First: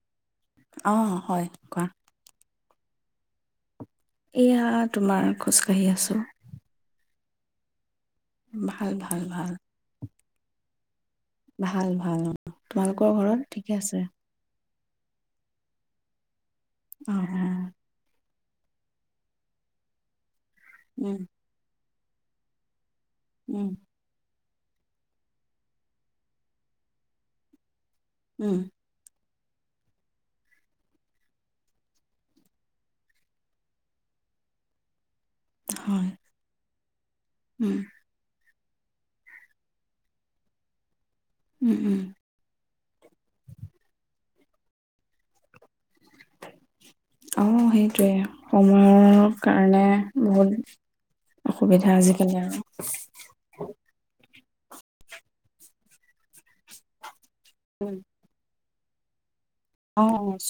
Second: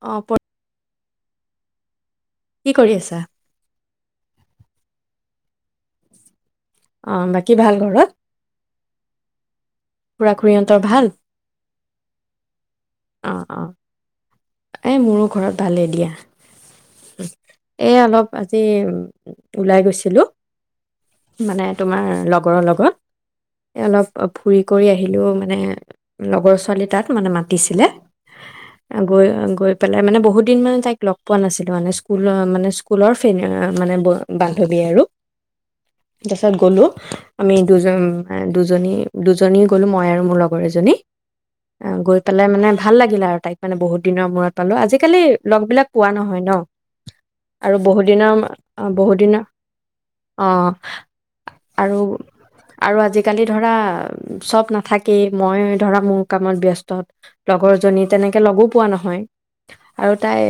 অ প আহ হয় কোৱা কি কৰি আছা এয়া তোমাৰ খোজকাাঢ়ি আছো অ বাকী ভাল ঘৰত ভাল ভাল ভাল খুৰা খুৰীহঁতৰ ভাল ভাল ভাল অ তোমালোকৰ ঘৰত ঠিকে আছে এ মোৰো ঘৰত ভালেই দিয়া অ অ এ অলপ আজি ওলাই গৈছিলোঁ উম মানে তোমাৰ লগৰৰ লগত উম অলপ ফুৰি কৰি আহিলোঁ মানে লগৰ ছোৱালী তাত মানে মাতিছিলে উম। গৈ গৈ পেলাই মানে বহুত দিন মানে তাইক লগ পোৱা নাছিলো মানে স্কুল মানে স্কুলৰে মানে বান্ধৱী আৰু হয়। তাৰছত গ'লো উ আমি উম দুজন দুজনী দুজনী গ'লোঁ মই আৰু মোৰ লগৰ এজনী উম অ উম। গৈ পেলাই মানে ভাল লাগিলে আৰু তাইক মানে বহুত দিনৰ মূৰত পালো আজিকালি লগবিলাক পোৱা নহয় ন অ আৰু সেইটোৱে বহুদিনৰ সময়ৰ বহুদিনৰ কাৰণে অ বহুত অসুবিধা আৰু আজিকালি আৰু আজিকালি ধৰা চব নাথাকেই মই ধৰা মোৰ কামত ব্যস্ত লগৰ জনী তেনেকে লগো পোৱা নহয় অ আৰু তাই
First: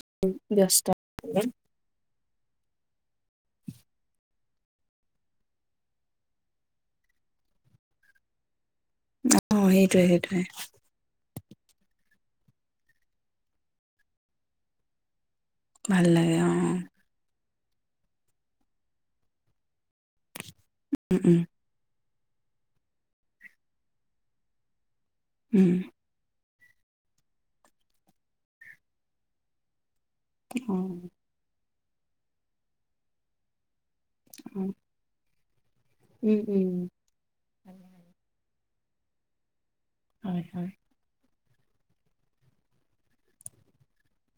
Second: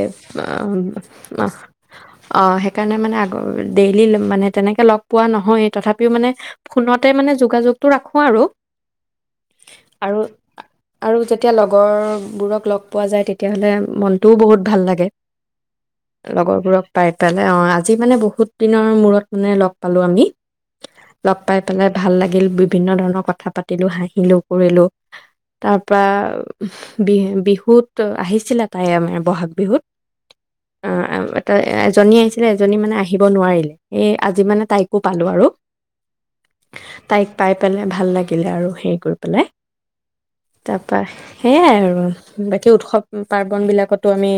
ব্যস্ত। আহ আহ অ সেইকাৰণে মানে আগ ডেইলি মানে তেনেকে লগ পোৱা নহয়েই তথাপিও মানে ফোনতে মানে যোগাযোগটো ৰাখো আৰু অ সেইটোৱে সেইটোৱে এতিয়া লগৰবোৰক লগ পোৱা যায় তেতিয়াহলে মনটোও বহুত ভাল লাগে ভাল লাগে অ লগৰবোৰক পাই ত অ আজি মানে বহুত দিনৰ মূৰত মানে লগ পালো আমি উম লগ উম পাই পেলাই ভাল লাগিল বিভিন্ন ধৰণৰ কথা পাতিলো হাঁহিলো কৰিলো উম। তাৰপা বিহে বিহুত ত আহিছিলা তাই আমাৰ ব'হাগ বিহুত এটা উ এজনী আহিছিলে এজনী মানে আহিব নোৱাৰিলে এ আজি অ মানে তাইকো পালো আৰু উম উম তাইক পাই পেলাই ভাল লাগিলে আৰু হেৰি কৰি পেলাই হয় হয়। তাৰপা সেয়াই আৰু ই উৎসৱ পাৰ্বন বিলাকতো আমি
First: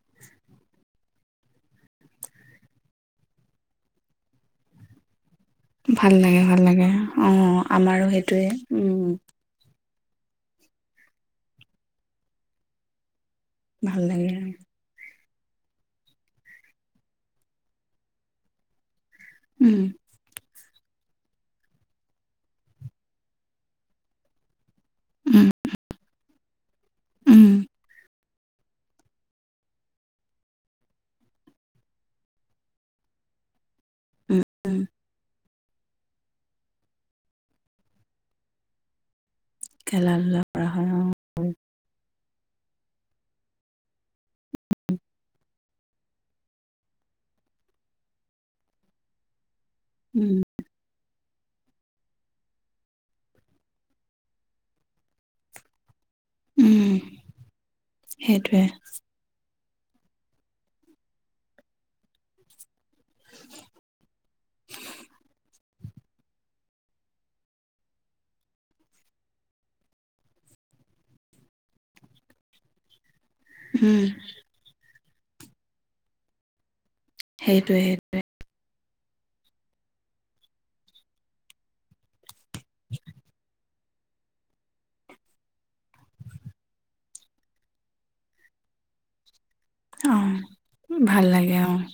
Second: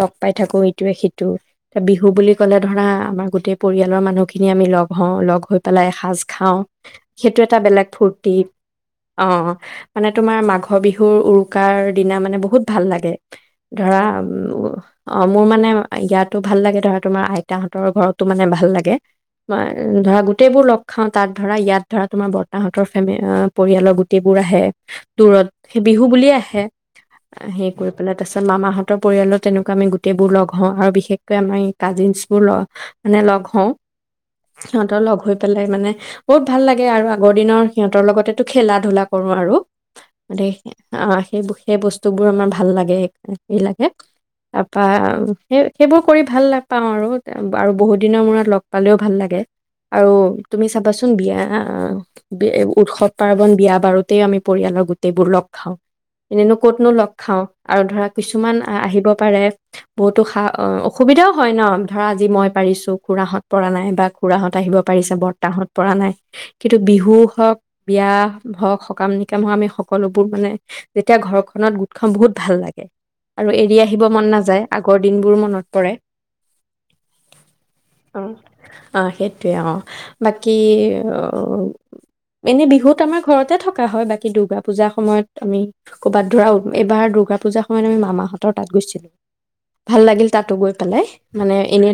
লগ পাই থাকো ইটোৱে সিটো বিহু বুলি ক'লে ধৰা আমাৰ গোটেই পৰিয়ালৰ মানুহখিনি আমি লগ হওঁ লগ গৈ পেলাই ভাল এসাজ লাগে খাওঁ ভাল লাগে অ সেইটো এটা বেলেগ আমাৰো ফূৰ্তি সেইটোৱে উম অ মানে তোমাৰ মাঘৰ বিহুৰ উৰুকাৰ দিনা মানে বহুত ভাল লাগে ভাল ধৰাা লাগে উ উ অ মোৰ মানে ইয়াতো ভাল লাগে ধৰা তোমাৰ আইতাহঁতৰ ঘৰতো মানে ভাল লাগে উম ধৰা গোটেই বোৰ লগ খাওঁ তাত ধৰা ইয়াত ধৰা তোমাৰ বৰ্তাহঁতৰ ফেম পৰিয়ালৰ গোটেইবোৰ আহে উম দূৰত সেই বিহু বুলিয়ে উম আহে কৰি পেলাই তাৰ পিছত মামাহঁতৰ পৰিয়ালো তেনেকোৱা আমি গোটেইবোৰ লগ হওঁ আৰু বিশেষকৈ আমি কাজিনছ বোৰ মানে লগ হওঁ উম উম সিহঁতৰ লগ হৈ পেলাই মানে বহুত ভাল লাগে আৰু আগৰ দিনৰ সিহঁতৰ লগতেতো খেলা ধূলা কৰো আৰু আৰু খেলা ধূলা মানে কৰা হয় অ সেই সেই বস্তু তোবোৰ আমাৰ ভাল লাগে। হে লাগে। তাৰপা সেই সেইবোৰ কৰি ভাল লাপাওঁ আৰু আৰু বহুত দিনৰ মূৰত লগ পালেও ভাল লাগে আৰু উম তুমি চাবাচোন বিয়া আহ উৎসৱ পাৰ্বন বিয়া বাৰুতেই আমি পৰিয়ালৰ গোটেইবোৰ লগ খাওঁ। উম ক'তনো লগ খাওঁ? আৰু ধৰা কিছুমান সেইটোৱে আ আহিব পাৰে বহুতো সা অসুবিধাও হয় ন? ধৰা আজি মই পাৰিছোঁ। খুৰাহত পৰা নাই বা খুৰাহত আহিব পাৰিছে বৰ্তাহত। পৰা নাই কিন্তু বিহু হওঁক বিয়া হওঁক সকাম নিকাম হওঁক আমি সকলোবোৰ মানে যেতিয়া ঘৰ নত গোট খাওঁ বহুত ভাল লাগে। আৰু এৰি উম আহিব মন নাযায় আগ কৰ দিনবোৰ মনত পৰে। সেইটোৱে সেইটোৱে। অ সেইটোয়ে অ' বাকী এনে বিহুত আমাৰ ঘৰতে থক হয় বাকী দুৰ্গা পূজাৰ সময়ত আমি ক'বাত ধৰা এইবাৰ দুৰ্গা পূজাৰ সময়ত আমি মামাহঁতৰ তাত গৈছিলোঁ। ভাল অ লাগিল তাতো গৈ পেলাই ভাল লাগে মানে অ এনে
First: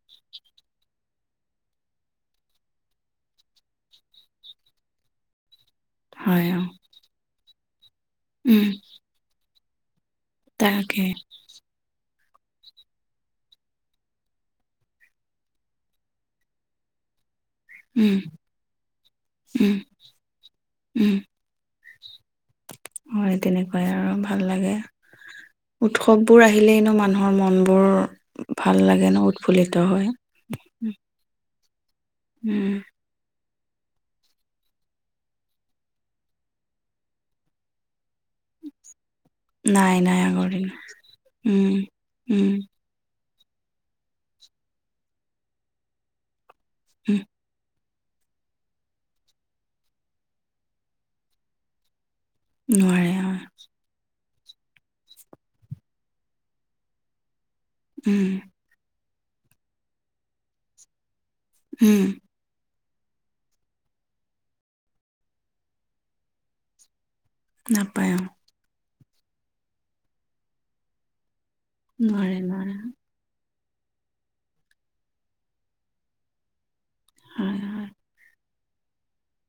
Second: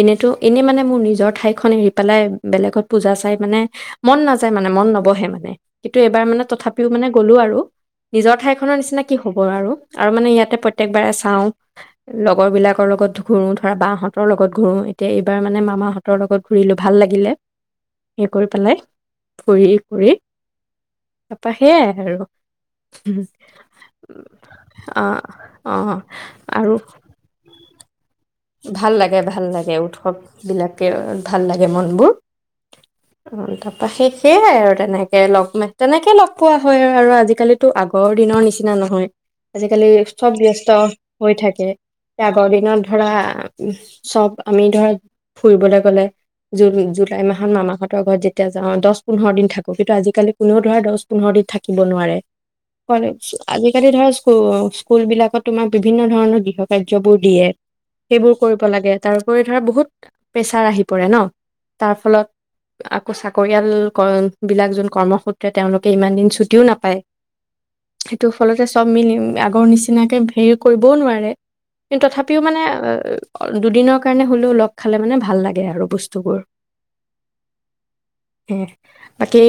এনেতো এনেই মানে মোৰ নিজৰ ঠাইখন এৰি পেলাই বেলেগত পূজা চাই মানে মন নাযায় মানে মন নব'হে মানে কিন্তু এইবাৰ মানে হয় অ তথাপিও মানে গ'লো আৰু নিজ উম নৰ নিচিনা কি হ'ব আৰু? আৰু মানে ইয়াতে তাকে প্ৰত্যয়েকবাৰে চাওঁ। লগৰবিলাকৰ লগত ঘূৰোঁ ধৰা বাহঁতৰ লগত ঘূৰোঁ এতিয়া এইবাৰ মানে মামাহঁতৰ লগত ঘূৰিলোঁ ভাল লাগিলে। উম সেই কৰি পেলাই ফুৰি উম ঘুৰি উম তাপা সেয়াই। আৰু উম হয় তেনেকুৱাই আৰু ভাল লাগে অ', উৎসৱবোৰ আৰু আহিলেনো মানুহৰ মন বোৰ ভাল লাগে ভাল লাগে উৎসৱ বিলাকে ভাল লাগে। মন বোৰ। উম অ তাৰপা সেই সেয়াই আৰু তেনেকে লগ তেনেকে লগ পোৱা হয় আৰু আৰু আজিকালিতো আগ গৰ দিনৰ নিচিনা নহয় আজিকালি নাই নাই চব আগৰ দিন ব্যস্ত হৈ থাকে উম আগৰ উম দিনত আহ চব আমি ধৰক ফুৰিবলৈ গ'লে জুন উম জুলাই মাহত মামাঘৰত ঘৰত যেতিয়া যাওঁ, দচ পোন্ধৰ দিন থাকো। কিন্তু আজিকালি কোনেও ধৰা দচ পোন্ধৰ দিন থাকিব নোৱাৰে। নোৱাৰে কলেজ, হয় আজিকালি ধৰা। অ' স্কুল বিলাকত তোমাক বিভিন্ন ধৰণৰ গৃহ কাৰ্যবোৰ দিয়ে। উম সেইবোৰ কৰিব লাগে। তাৰোপৰি ধৰা বহুত প্ৰেছাৰ আহি পৰে ন! তাৰ উম ফলত। আকৌ চাকৰিয়াল কৰন, বিলাক যোন কৰ্মসূত্ৰে তেওঁলোকে ইমান দিন ছুটিও নাপায়। নাপায়। অ সেইটো ফলতে চব মিলি, মা- আগৰ নিচিনাকে ভেৰ কৰিবও নোৱাৰে কিন্তু তথাপি। নোৱাৰে কিন্তু মানে নোৱাৰে অ দুদিনৰ কাৰণে হ'লেও লগ খালে মানে ভাল লাগে আৰু বস্তুবোৰ। হয় হয়। হোহ, বাকী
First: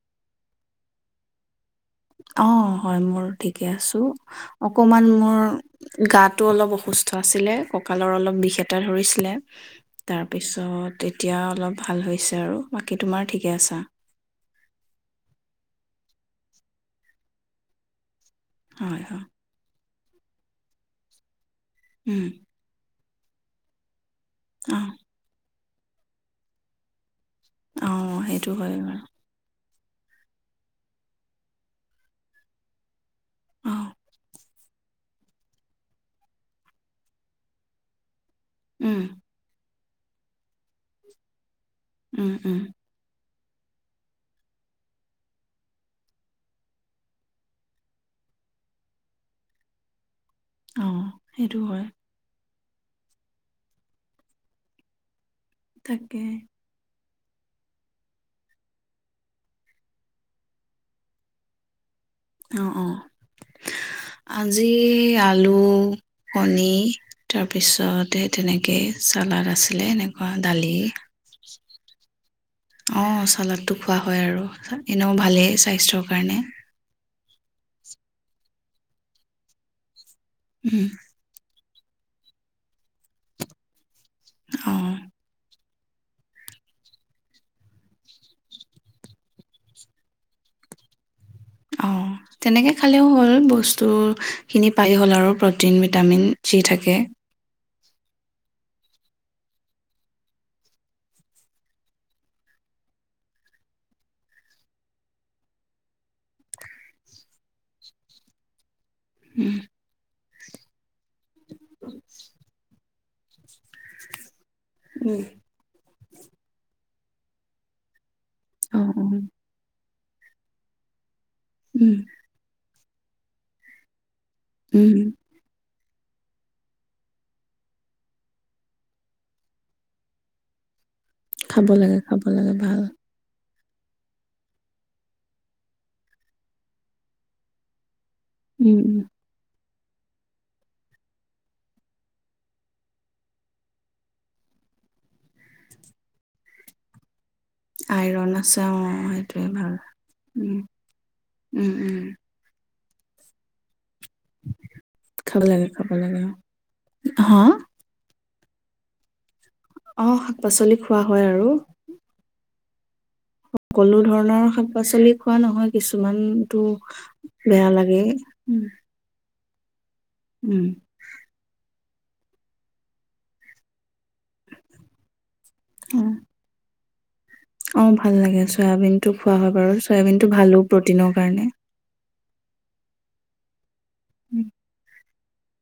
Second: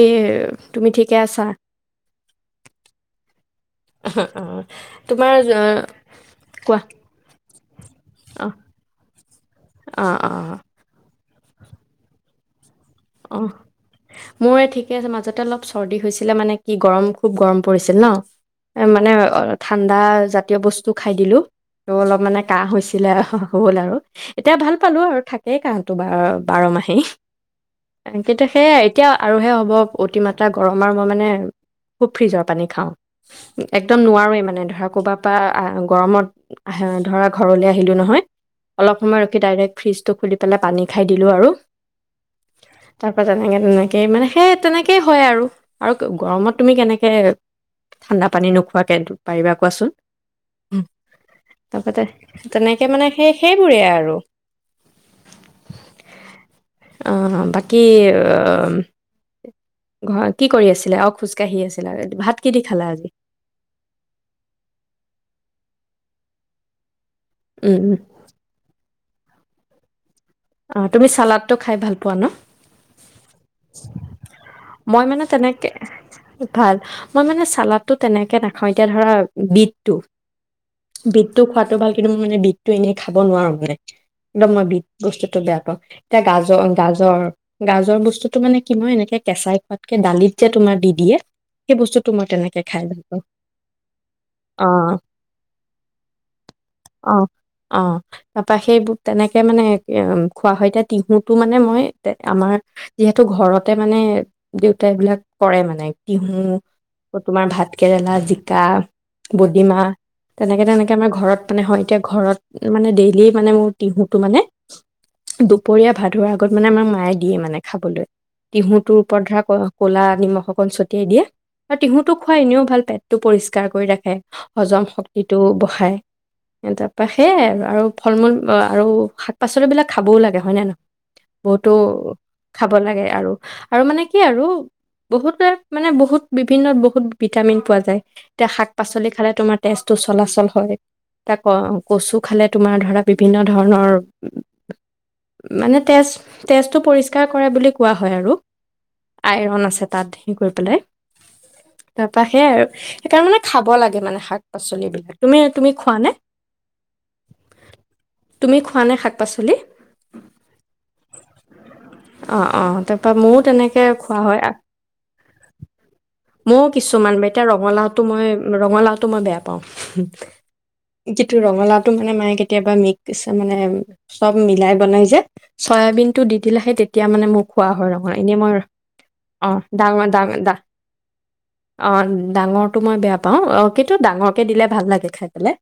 তুমি ঠিকে আছা? অ হয় মোৰ। ঠিকে আছো, অ অকণমান তোমাৰ মোৰ গাটো অলপ কোৱা অসুস্থ আছিলে, কঁকালৰ অলপ অ বিষ এটা ধৰিছিলে। অ অ তাৰপিছত এই এতিয়া অলপ ভাল হৈছে আৰু। বাকী তোমাৰ অঁ ঠিকে আছা? মোৰ ঠিকে আছে মাজতে অলপ চৰ্দি হৈছিল। আছিলে মানে, কি গৰম খুব গৰম পৰিছিল ন! হয়, মানে হয়। অ' ঠাণ্ডা। আদা জাতীয় বস্তু খাই দিলোঁ। ত অলপ উম, মানে কাহ হৈছে। বিলাইখন হ'ল আৰু। এতিয়া ভাল অ', পালো আৰু থাক। থাকেই কাহটো, বাৰ- বাৰ মাহেই। অ', কিন্তু সেইটো হয় সেয়াই বাৰু। এতিয়া আৰুহে হ'ব। অতিমাত্ৰা গৰম আৰু মই মানে খুব ফ্ৰিজৰ পানী খাওঁ। অ', একদম নোৱাৰোৱেই মানে ধৰ আকৌ কৰবাৰ পৰা আহ' গৰমত আহে ধৰা ঘৰলে আহিলো নহয়। উম, অলপ সময় ৰখি ডাইৰেক্ট। ফ্ৰীজটো খুলি পেলাই পানী খাই দিলোঁ আৰু। উম উম। তাৰপৰা তেনেকৈ, তেনেকে হয় আৰু মানে সেই তেনেকেই হয় আৰু গৰমত তুমি কেনেকৈ ঠাণ্ডা পানী নোখোৱাকৈ পাৰিবা কোৱাচোন? হুমহ' অ', সেইটো হয় তাপতে তেনেকে মানে সেই সেইবোৰে আৰু। তাকে। অ', বাকী আ-আ ঘৰ কি কৰি আছিলা? অ', খোজকাঢ়ি আছি অ', অ', আজি, আলু কণী উম উম তাৰপিছত সেই তেনেকে চালাড আছিলে এনে অ', তুমি চালাড ত খাই ভাল পোৱা ন? অ', চালাডটো খোৱা হয় আৰু মই এনেও মানে ভালেই তেনেকে স্বাস্থ্যৰ কাৰণে। তাতো তেনেকে নাখাওঁ এতিয়া ধৰা বিততো উম, বিতটো খোৱাত টো ভাল। কিন্তু মই মানে বিতটো এনে খাব নোৱাৰো মানে অ', [unintelligible] [unintelligible] বেয়া পাওঁ। এতিয়া গাজৰ, গাজৰ, গাজৰ বস্তুতটো মানে কি মই এনেকে কেঁচাই খোৱাতকে দালিত যে তোমাৰ দি দিয়ে সেই বস্তুটো অ', মই তেনেকে তেনেকৈ খাই ভাল খালেও পাওঁ হ'ল বস্তুখিনি অ পাই গল আৰু প্ৰটিন ভিটামিন যি থাকে। অ', অ', তাৰপৰা সেইবোৰ তেনেকৈ মানে খোৱা হয় এতিয়া তিহুতটো মানে মই আমাৰ যিহেতু ঘৰতে মানে দেউতাই এইবিলাক কৰে মানে তিহু, তোমাৰ ভাতকেৰেলা, জিকা উম, বডীমাহ তেনেকে তেনেকে আমাৰ ঘৰত মানে হয় এতিয়া ঘৰত মানে ডেইলি মানে মোৰ তিহুটো মানে উম। দুপৰীয়া ভাত [unintelligible] আগত মানে আমাৰ মায়ে দিয়ে মানে খাবলৈ অ', তিহুটোৰ অ', ওপৰত ধৰা ক ক'লা নিমখ অকণ ছটিয়াই দিয়ে আৰু উম, তিহুটো খোৱা এনেও ভাল পাই টো পৰিষ্কাৰ কৰি ৰাখে। হজম উম, শক্তিটো বহায়। তাৰপা সেইয়াই আৰু ফল মূল আ-আৰু শাক পাচলিবিলাক খাবও লাগে হয় নে‌? ন খাব লাগে, [unintelligible] লাগে খাব ভাল। লাগে আৰু। আৰু মানে কি আৰু বহুত মানে বহুত বিভিন্নত বহুত ভিটামিন পোৱা যায়। এতিয়া শাক উম, উম, পাচলি খালে তোমাৰ তেজটো চলাচল হয়। তাক কচু খালে তোমাৰ ধৰা বিভিন্ন ধৰণৰ মানে তেজ তেজটো পৰিষ্কাৰ কৰে বুলি কোৱা হয় আইৰণ আৰু আছে অ', সেইটোৱে আইৰন ভাল। আছে তাত হে কৰি উম, পেলাই উম, উম। তাৰপা সেই আৰু সেইকাৰণে মানে, খাব লাগে। মানে শাক পাচলিবিলাক তুমি খাব লাগে, তুমি খাব খোৱা নে লাগে অ'। হা? তুমি জোৱানে শাক। পাচলি, অ শাক পাচলি খোৱা হয় আৰু অঁ! অঁ! তাৰপা ময়ো তেনেকে সকলো খোৱা হয়। ধৰণৰ শাক পাচলি খোৱা নহয়, কিছুমানতো মই কিছুমান এতিয়া বেয়া ৰঙালাওটো লাগে। মই উম, ৰঙালাওতো মই বেয়া পাওঁ উম, পাওঁ যিটো ৰঙালাও টো মানে মায়ে কেতিয়াবা মিকছে মানে চব মিলাই বনাই যে, চয়াবিন টো দি দিলে সেই তেত তিয়া মানে মোৰ খোৱা হয় অ', ভাল নহয় এনেই লাগে মই চয়াবিনটো খোৱা অ হয় বাৰু, ডাঙৰ চয়াবিনটো ডাঙ ডা ভালো প্ৰটিনৰ কাৰণে! ডাঙৰটো মই বেয়া পাওঁ! অ' টো ডাঙৰক দে ভাল লাগে খাই মানে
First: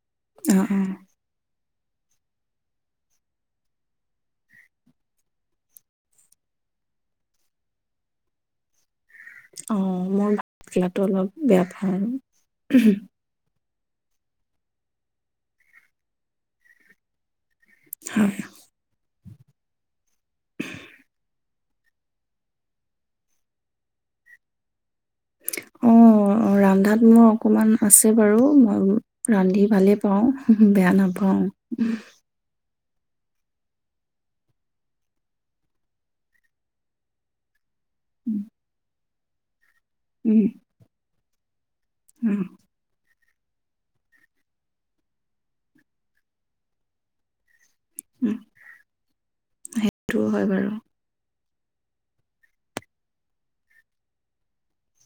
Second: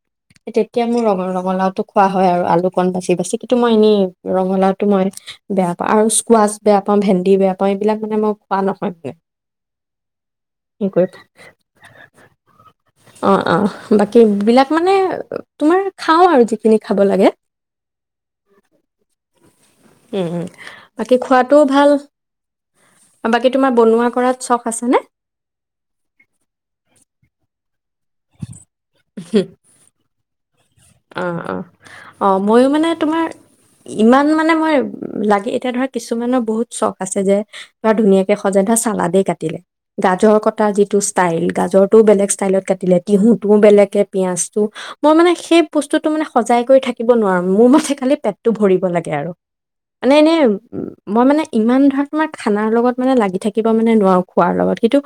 অ তেতিয়া মোৰ অ ৰঙ ৰঙালাওটো খোৱা হয় আৰু আলুকণ বাচি বাচি, কিন্তু মই এনেই, ৰঙালাওটো মই বেয়া পাওঁ আৰু স্কোৱাচ বেয়া পাওঁ, ভেন্দি বেয়া পাওঁ। এইবিলাক মানে, মই খোৱা নহয় মানে। অ' মোৰ হেৰি কৰি [unintelligible] অলপ বেয়া পাওঁ আৰু অ অ বাকী বিলাক মানে তোমাৰ খাওঁ আৰু যিখিনি খাব লাগে হয়। উম, উ! বাকী খোৱাটোও ভাল। বাকী তোমাৰ বনোৱা কৰাত চখ আছেনে? অঁ! ৰান্ধাত মোৰ অকমান আছে বাৰু। মই ৰান্ধি ভালেই পাওঁ। বেয়া অঁ! নাপাওঁ। অঁ! অ' ময়ো মানে তোমাৰ, ইমান মানে মই, লাগে এতিয়া ধৰা, কিছুমানৰ বহুত চখ আছে যে! বা ধুনীয়াকে সজাই চালাদেই কাটিলে। গাজৰ উম, কটাৰ যিটো ষ্টাইল গাজৰ টো বেলেগ উম, উম, ষ্টাইলত কাটিলে। টিহুটোও বেলেগে, পিঁয়াজটো মই মানে সেই বস্তুতটো মানে সজাই কৰি থাকিব নোৱাৰো মোৰ ম খালি পেটটো ভৰিব লাগে আৰু, মানে সেইটো এনে হয় উ বাৰু মই মানে ইমান ধৰা, তোমাৰ খানাৰ লগত মানে লাগি থাকিব মানে নোৱাৰোঁ খোৱাৰ লগত, কিন্তু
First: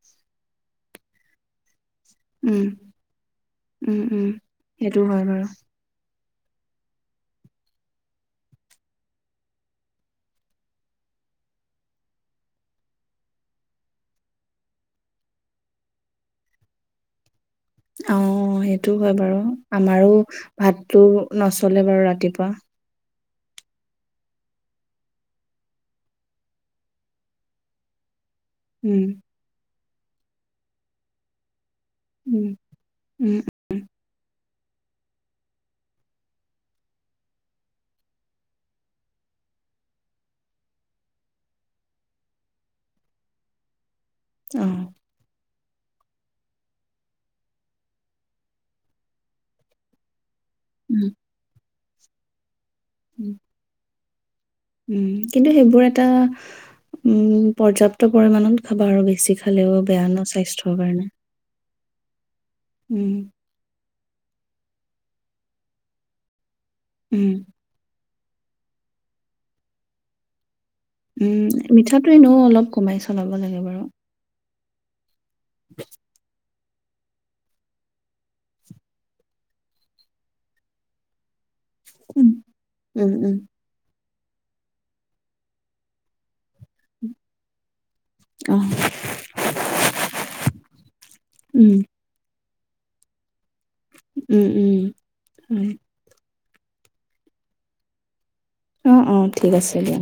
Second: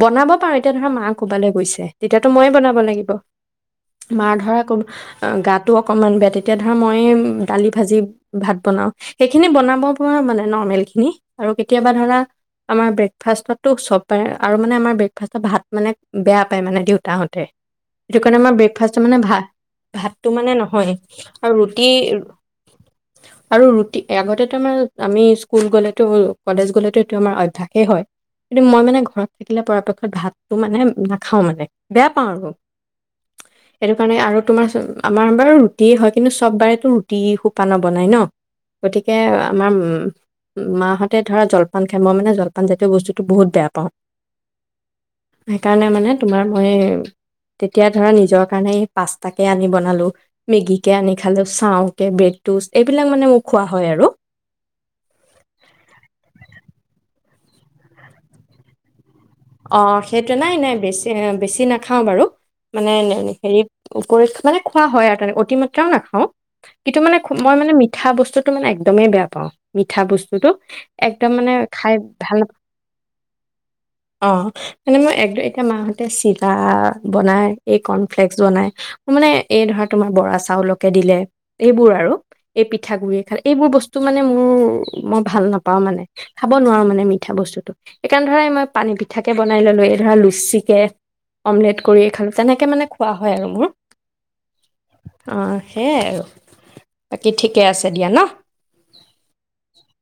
বনাব পাৰোঁ। এতিয়া ধৰা, মা ক'বালৈ গৈছে তেতিয়াতো মইে উম, বনাব লাগিব। উম, উম, মাৰ ধৰা কোনো সেইটো হয় অহ, বাৰু গাটো অকমান ইমান বেয়া, তেতিয়া ধৰা মই দালি, ভাজি, ভাত বনাওঁ। সেইখিনি বনাব পৰা মানে নৰ্মেল খিনি আৰু কেতিয়াবা ধৰা আমাৰ ব্ৰেকফাষ্টতটো সব পাই আৰু মানে আমাৰ ব্ৰেকফাষ্টত ভাত মানে বেয়া পায় মানে দেউতাহঁতে। সেইটো কাৰণে অহ, আমাৰ সেইটো ব্ৰেকফাষ্টত হয় মানে বাৰু। ভাত আমাৰো ভাতটো মানে নহয় ভাতটো আৰু নচলে ৰুটি বাৰু ৰাতিপুৱা। আৰু ৰুটি আগতেতো আমাৰ আমি স্কুল গ'লেতো, কলেজ গ'লেতো এইটো আমাৰ অভ্যাসে হয়। কিন্তু মই মানে উম, ঘৰত থাকিলে পৰাপক্ষ ভাতটো মানে, নাখাওঁ মানে। বেয়া পাওঁ আৰু উম, উম, সেইটো কাৰণে আৰু। তোমাৰ আমাৰ বাৰু ৰুটিয়েই হয়, কিন্তু চব বাৰেতো ৰুটি সোপা নবনায় ন। গতিকে আমাৰ মাহঁতে ধৰা জলপান খায়, মই মানে জলপান জাতীয় বস্তুটো বহুত বেয়া পাওঁ। অহ। সেইকাৰণে মানে তোমাৰ মই, তেতিয়া ধৰা নিজৰ কাৰণে এই পাচ তাকে আনি বনালো। মেগীকে উম, আনি খালোঁ, চাওঁকে বেঠি জুছ এইবিলাক মানে উম, মোক খোৱা হয় আৰু। উম, কিন্তু সেইবোৰ এটা উম, পৰ্যাপ্ত পৰিমাণত খাবা আৰু বেছি খালেও অ', বেয়া ন সেইটো, নাই, নাই স্বাস্থ্যৰ কাৰণে বেছি, বেছি না খাওঁ বাৰু। মানে উম, হেৰি কৰি মানে খোৱা হয় আৰু তেনেকে অতিমাত্ৰাও নাখাওঁ। কিন্ত মানে উম, মই মানে মিঠা বস্তু। বস্তুটো মানে একদমেই বেয়া পাওঁ, মিঠা বস্তুটো। একদম উম, মানে খাই মিঠাটো ভাল এনেও অলপ কমাই চলাব লাগে বাৰু। অ মানে মই এক এটা মাহঁতে চিত চাহ বনাই, এই কৰ্ণফ্লেক্স বনাই মানে এই ধৰা তোমাৰ বৰা চাউলকে দিলে। এইবোৰ আৰু উম, এই পিঠা উম, গুড়ি এ উম, খালে, এইবোৰ বস্ টো মানে মোৰ মই ভাল নাপাওঁ মানে। খাব নোৱাৰো মানে মিঠা বস্তুটো, সেইকাৰণে ধৰা অ', মই পানী প বনাই ললো এই ধৰা লুচিকে উম, অমলেট কৰি খ যেনেকে মানে খোৱা হয় আৰু মোৰ উম, উম, অ হয়, সেইয়াই আৰু বাকী ঠিকে আছে দিয়া ন অ অ ঠিক আছে দিয়া